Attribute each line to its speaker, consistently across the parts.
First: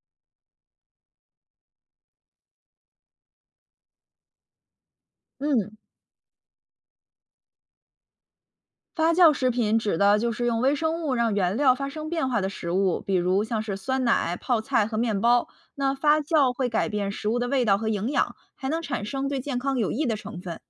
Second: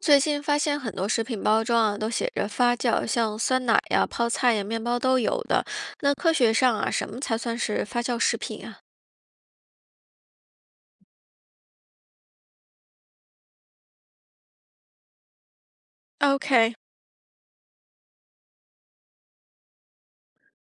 Speaker 1: 最近发现很多食品包装啊都写着发酵，像酸奶呀、泡菜呀、面包都有的。
Speaker 2: 嗯，
Speaker 1: 那科学上啊，什么才算是发酵食品啊
Speaker 2: 发酵食品指的就是用微生物让原料发生变化的食物，比如像是酸奶、泡菜和面包。那发酵会
Speaker 1: ？OK，
Speaker 2: 改变食物的味道和营养，还能产生对健康有益的成分。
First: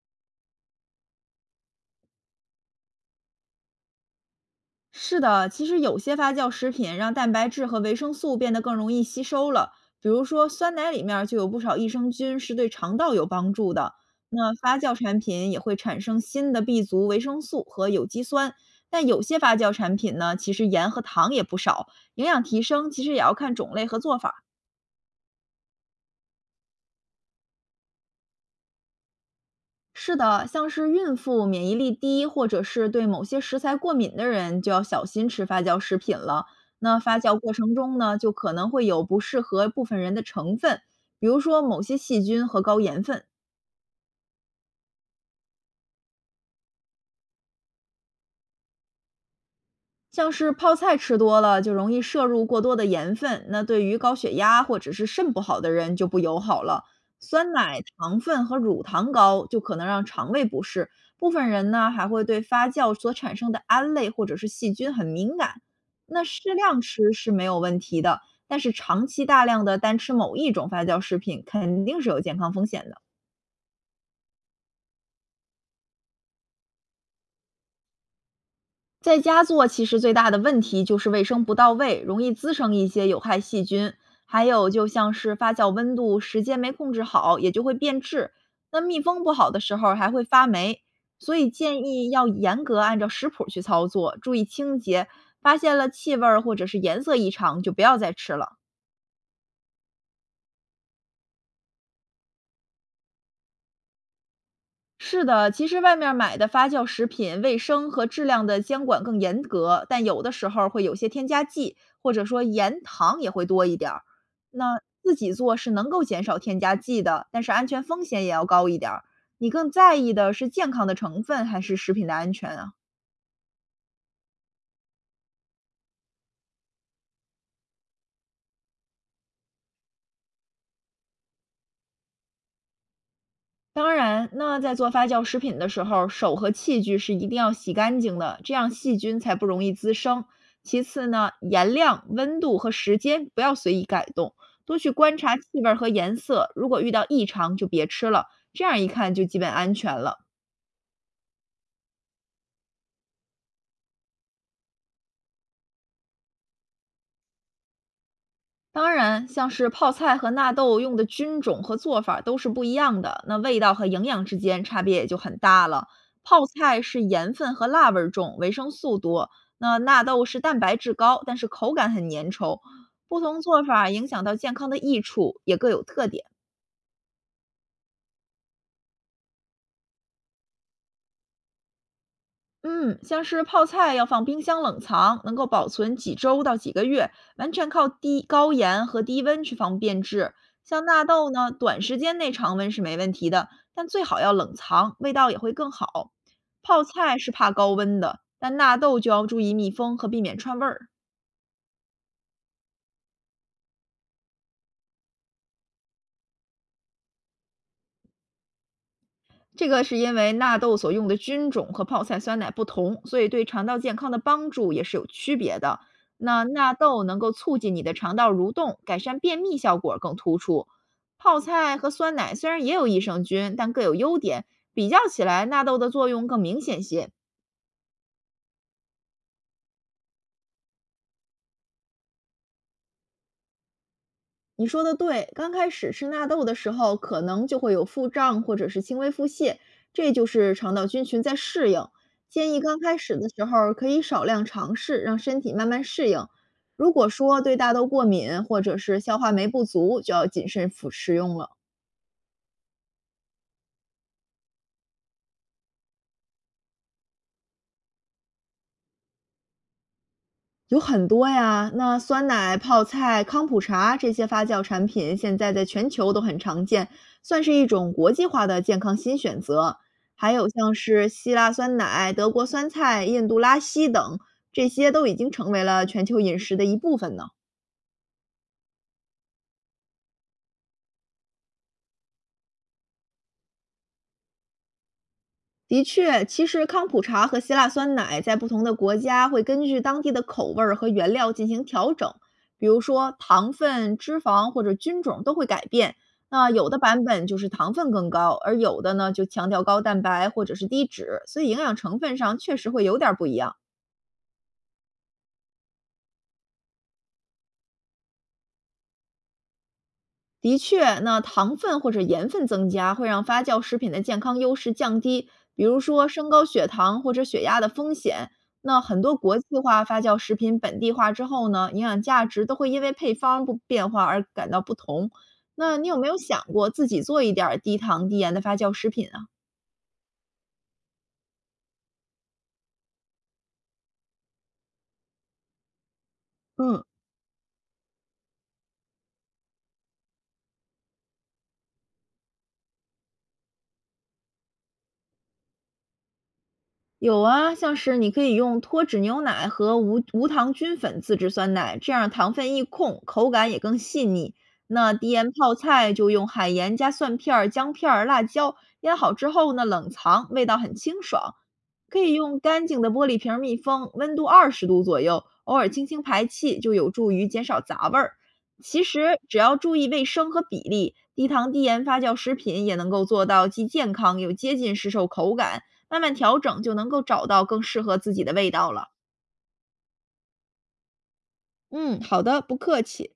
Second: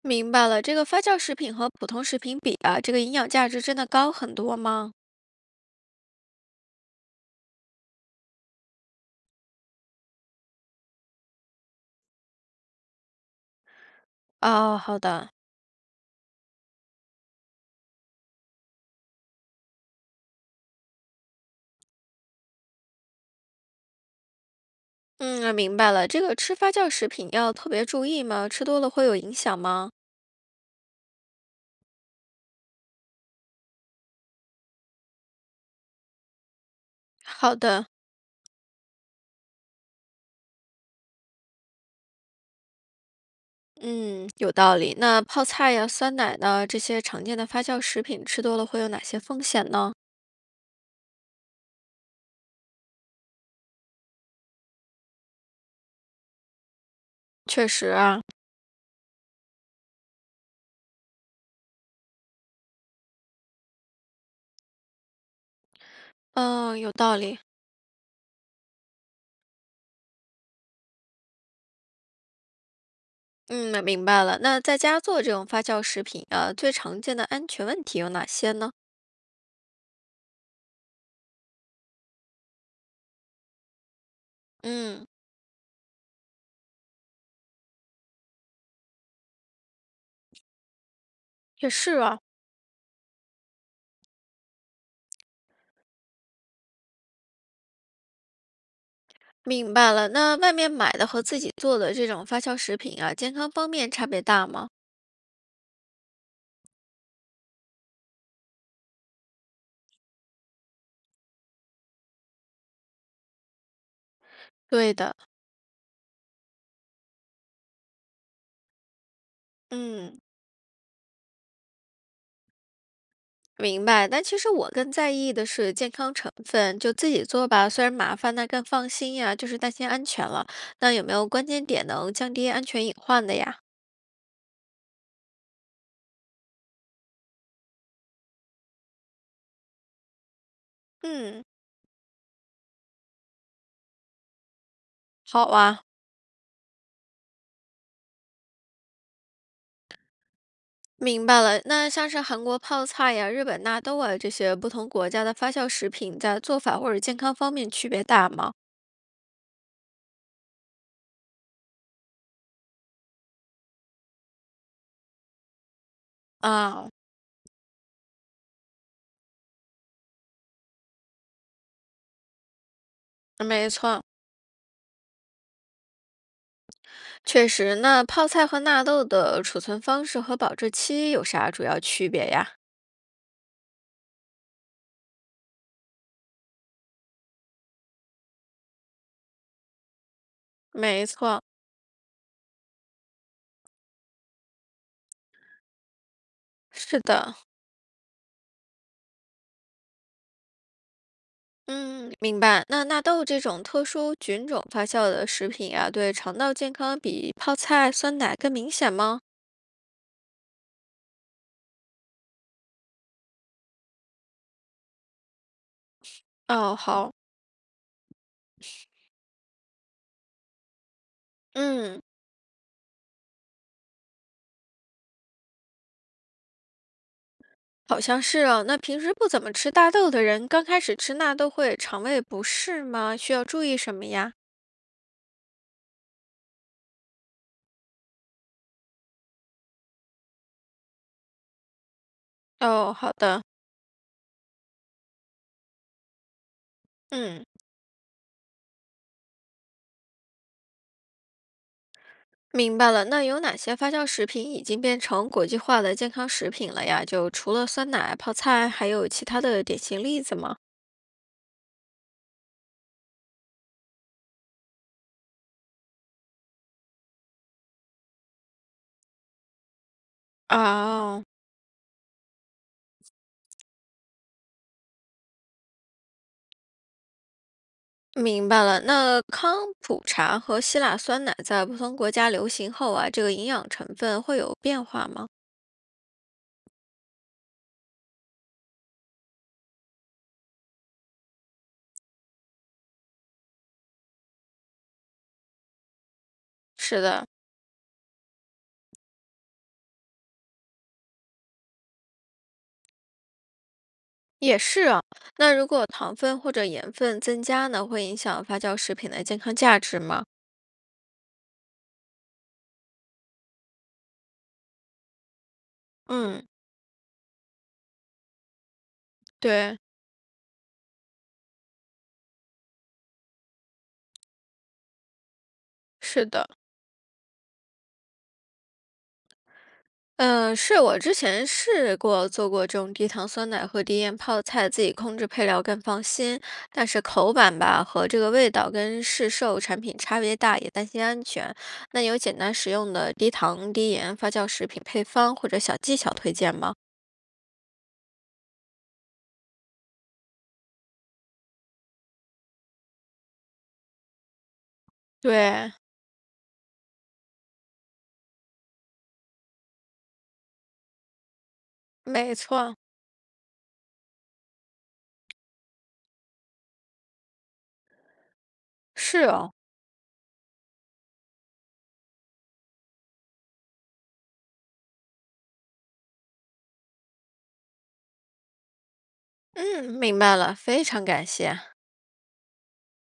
Speaker 1: 明白了。这个发酵食品和普通食品比啊，这个营养价值真的高很多吗？
Speaker 2: 是的，其实有些发酵食品让蛋白质和维生素变得更容易吸收了，比如说酸奶里面儿就有不少益生菌是对肠道有帮助的。那发
Speaker 1: 哦，
Speaker 2: 酵
Speaker 1: 好
Speaker 2: 产
Speaker 1: 的。
Speaker 2: 品也会产生新的 B 族维生素和有机酸，但有些发酵产品呢，其实盐和糖也不少，营养提升其实也要看种类和做法儿。
Speaker 1: 嗯，明白了。这个吃发酵食品要特别注意吗？吃多了会有影响吗？
Speaker 2: 是的，像是孕妇、免疫力低，或者是对某些食材过敏的人，就要小心吃发酵食品了。那发酵过
Speaker 1: 好
Speaker 2: 程
Speaker 1: 的，
Speaker 2: 中呢，就可能会有不适合部分人的成分，比如说某些细菌和高盐分。
Speaker 1: 嗯，有道理。那泡菜呀、酸奶呢，这些常见的发酵食品吃多了会有哪些风险呢？
Speaker 2: 像是泡菜吃多了就容易摄入过多的盐分，那对于高血压或者是肾不好的人就不友好了。酸
Speaker 1: 确
Speaker 2: 奶
Speaker 1: 实
Speaker 2: 糖
Speaker 1: 啊，
Speaker 2: 分和乳糖高就可能让肠胃不适，部分人呢还会对发酵所产生的胺类或者是细菌很敏感。那适
Speaker 1: 嗯，
Speaker 2: 量
Speaker 1: 有
Speaker 2: 吃
Speaker 1: 道
Speaker 2: 是
Speaker 1: 理。
Speaker 2: 没有问题的，但是长期大量的单吃某一种发酵食品肯定是有健康风险的。
Speaker 1: 嗯，明白了。那在家做这种发酵食品啊，最常见的安全问题有哪些呢？
Speaker 2: 在家做其实最大的问题就是卫生不到位，容易滋生一些有害细菌，还有就
Speaker 1: 嗯，
Speaker 2: 像是发酵温度、时间没控制好，也就会变质。那密封不好的时候还会发霉，所以
Speaker 1: 也
Speaker 2: 建
Speaker 1: 是
Speaker 2: 议
Speaker 1: 啊。
Speaker 2: 要严格按照食谱去操作，注意清洁。发现了气味儿或者是颜色异常，就不要再吃了。
Speaker 1: 明白了。那外面买的和自己做的这种发酵食品啊，健康方面差别大吗？
Speaker 2: 是的，其实外面买的发酵食品，卫生和质量的监管更严格，但有的时候会有些添加剂，或者说盐、糖也会多一点儿。那
Speaker 1: 对
Speaker 2: 自
Speaker 1: 的，
Speaker 2: 己做是能够减少添加剂的，但是安全风险也要高一点儿。你更在意
Speaker 1: 嗯，
Speaker 2: 的是健康的成分还是食品的安全啊？
Speaker 1: 明白。但其实我更在意的是健康成分，就自己做吧，虽然麻烦，但更放心呀，就是担心安全了。那有没有关键点能降低安全隐患的呀？
Speaker 2: 当然，那在做发酵食品的时候，手和器具是一定要洗干净的，这样细菌才不容易滋生。其次呢，
Speaker 1: 嗯，
Speaker 2: 盐量、温度和时间不要随意改动，多去观察气
Speaker 1: 好
Speaker 2: 味儿
Speaker 1: 啊。
Speaker 2: 和颜色，如果遇到异常就别吃了，这样一看就基本安全了。
Speaker 1: 明白了，那像是韩国泡菜呀、日本纳豆啊这些不同国家的发酵食品，在做法或者健康方面区别大吗？
Speaker 2: 当然，像是泡菜和纳豆用的菌种和做法都是不一样的，那味道和营养之间差别也就很大了。泡菜
Speaker 1: 啊，
Speaker 2: 是盐分和辣味儿重，维生素多；那纳豆是蛋白质高，但是口感很粘稠。不同做
Speaker 1: 没
Speaker 2: 法
Speaker 1: 错，
Speaker 2: 影响到健康的益处也各有特点。
Speaker 1: 确实。那泡菜和纳豆的储存方式和保质期有啥主要区别呀？
Speaker 2: 嗯，像是泡菜要放冰箱冷藏，能够保存几周到几个月，完全靠低高盐和低温去防变质。像纳
Speaker 1: 没
Speaker 2: 豆
Speaker 1: 错，
Speaker 2: 呢，短时间内常温是没问题的，但最好要冷藏，味道也会更好。泡
Speaker 1: 是
Speaker 2: 菜是
Speaker 1: 的，
Speaker 2: 怕高温的，但纳豆就要注意密封和避免串味儿。
Speaker 1: 嗯，明白。那纳豆这种特殊菌种发酵的食品啊，对肠道健康比泡菜、酸奶更明显吗？
Speaker 2: 这个是因为纳豆所用的菌种和泡菜酸奶不同，所以对肠道健康的帮助也是有区别的。那纳
Speaker 1: 哦，
Speaker 2: 豆
Speaker 1: 好，
Speaker 2: 能够促进你的肠道蠕动，改善便秘效果更突出。泡菜和
Speaker 1: 嗯。
Speaker 2: 酸奶虽然也有益生菌，但各有优点。比较起来，纳豆的作用更明显些。
Speaker 1: 好像是哦。那平时不怎么吃大豆的人，刚开始吃纳豆会肠胃不适吗？需要注意什么呀？
Speaker 2: 你说的对，刚开始吃纳豆的时候，可能就会有腹胀或者是轻微腹泻，这就是肠道菌群在适应。建议刚
Speaker 1: 哦，
Speaker 2: 开
Speaker 1: 好
Speaker 2: 始的
Speaker 1: 的，
Speaker 2: 时候可以少量尝试，让身体慢慢适应。如果说
Speaker 1: 嗯，
Speaker 2: 对大豆过敏或者是消化酶不足，就要谨慎服食用了。
Speaker 1: 明白了。那有哪些发酵食品已经变成国际化的健康食品了呀？就除了酸奶、泡菜，还有其他的典型例子吗？
Speaker 2: 有很多呀，那酸奶、泡菜、康普茶这些发酵产品，现在在全球都很常见，算是一种国际化的健康新选择。还有像是
Speaker 1: 哦，
Speaker 2: 希腊酸奶、德国酸菜、印度拉稀等，这些都已经成为了全球饮食的一部分呢。
Speaker 1: 明白了。那康普茶和希腊酸奶在不同国家流行后啊，这个营养成分会有变化吗？
Speaker 2: 的确，其实康普茶和希腊酸奶在不同的国家会根据当地的口味儿和原料进行调整，比如说糖分、脂肪或者菌种都会改变。那有的
Speaker 1: 是
Speaker 2: 版本
Speaker 1: 的，
Speaker 2: 就是糖分更高，而有的呢就强调高蛋白或者是低脂，所以营养成分上确实会有点儿不一样。
Speaker 1: 也是啊，那如果糖分或者盐分增加呢，会影响发酵食品的健康价值吗？
Speaker 2: 的确，那糖分或者盐分增加会让发酵食品的健康优势降低，比如说升高
Speaker 1: 嗯，
Speaker 2: 血糖或者血压的风险。那很多国际
Speaker 1: 对，
Speaker 2: 化发酵食品本地化之后呢，营养价值都会因为配方不变化而感到不同。那你有没有
Speaker 1: 是
Speaker 2: 想
Speaker 1: 的，
Speaker 2: 过自己做一点儿低糖低盐的发酵食品啊？
Speaker 1: 嗯，是我之前试过做过这种低糖酸奶和低盐泡菜，自己控制配料更放心。
Speaker 2: 嗯。
Speaker 1: 但是口感吧和这个味道跟市售产品差别大，也担心安全。那有简单实用的低糖低盐发酵食品配方或者小技巧推荐吗？
Speaker 2: 有啊，像是你可以用脱脂牛奶和无糖菌粉自制酸奶，这样糖分一控，口感也更细腻。那低盐泡
Speaker 1: 对，
Speaker 2: 菜就用海盐加蒜片儿、姜片儿、辣椒腌好之后呢，冷藏，味道很清爽。可以
Speaker 1: 没
Speaker 2: 用干
Speaker 1: 错。
Speaker 2: 净的玻璃瓶儿密封，温度20度左右，偶尔轻轻排气，就有助于减少杂味儿。其实
Speaker 1: 是
Speaker 2: 只
Speaker 1: 哦，
Speaker 2: 要注意卫生和比例，低糖低盐发酵食品也能够做到既健康又接近市售口感。慢慢调整就能够找到更适合自己的味道了。
Speaker 1: 嗯，明白了，非常感谢。
Speaker 2: 嗯，好的，不客气。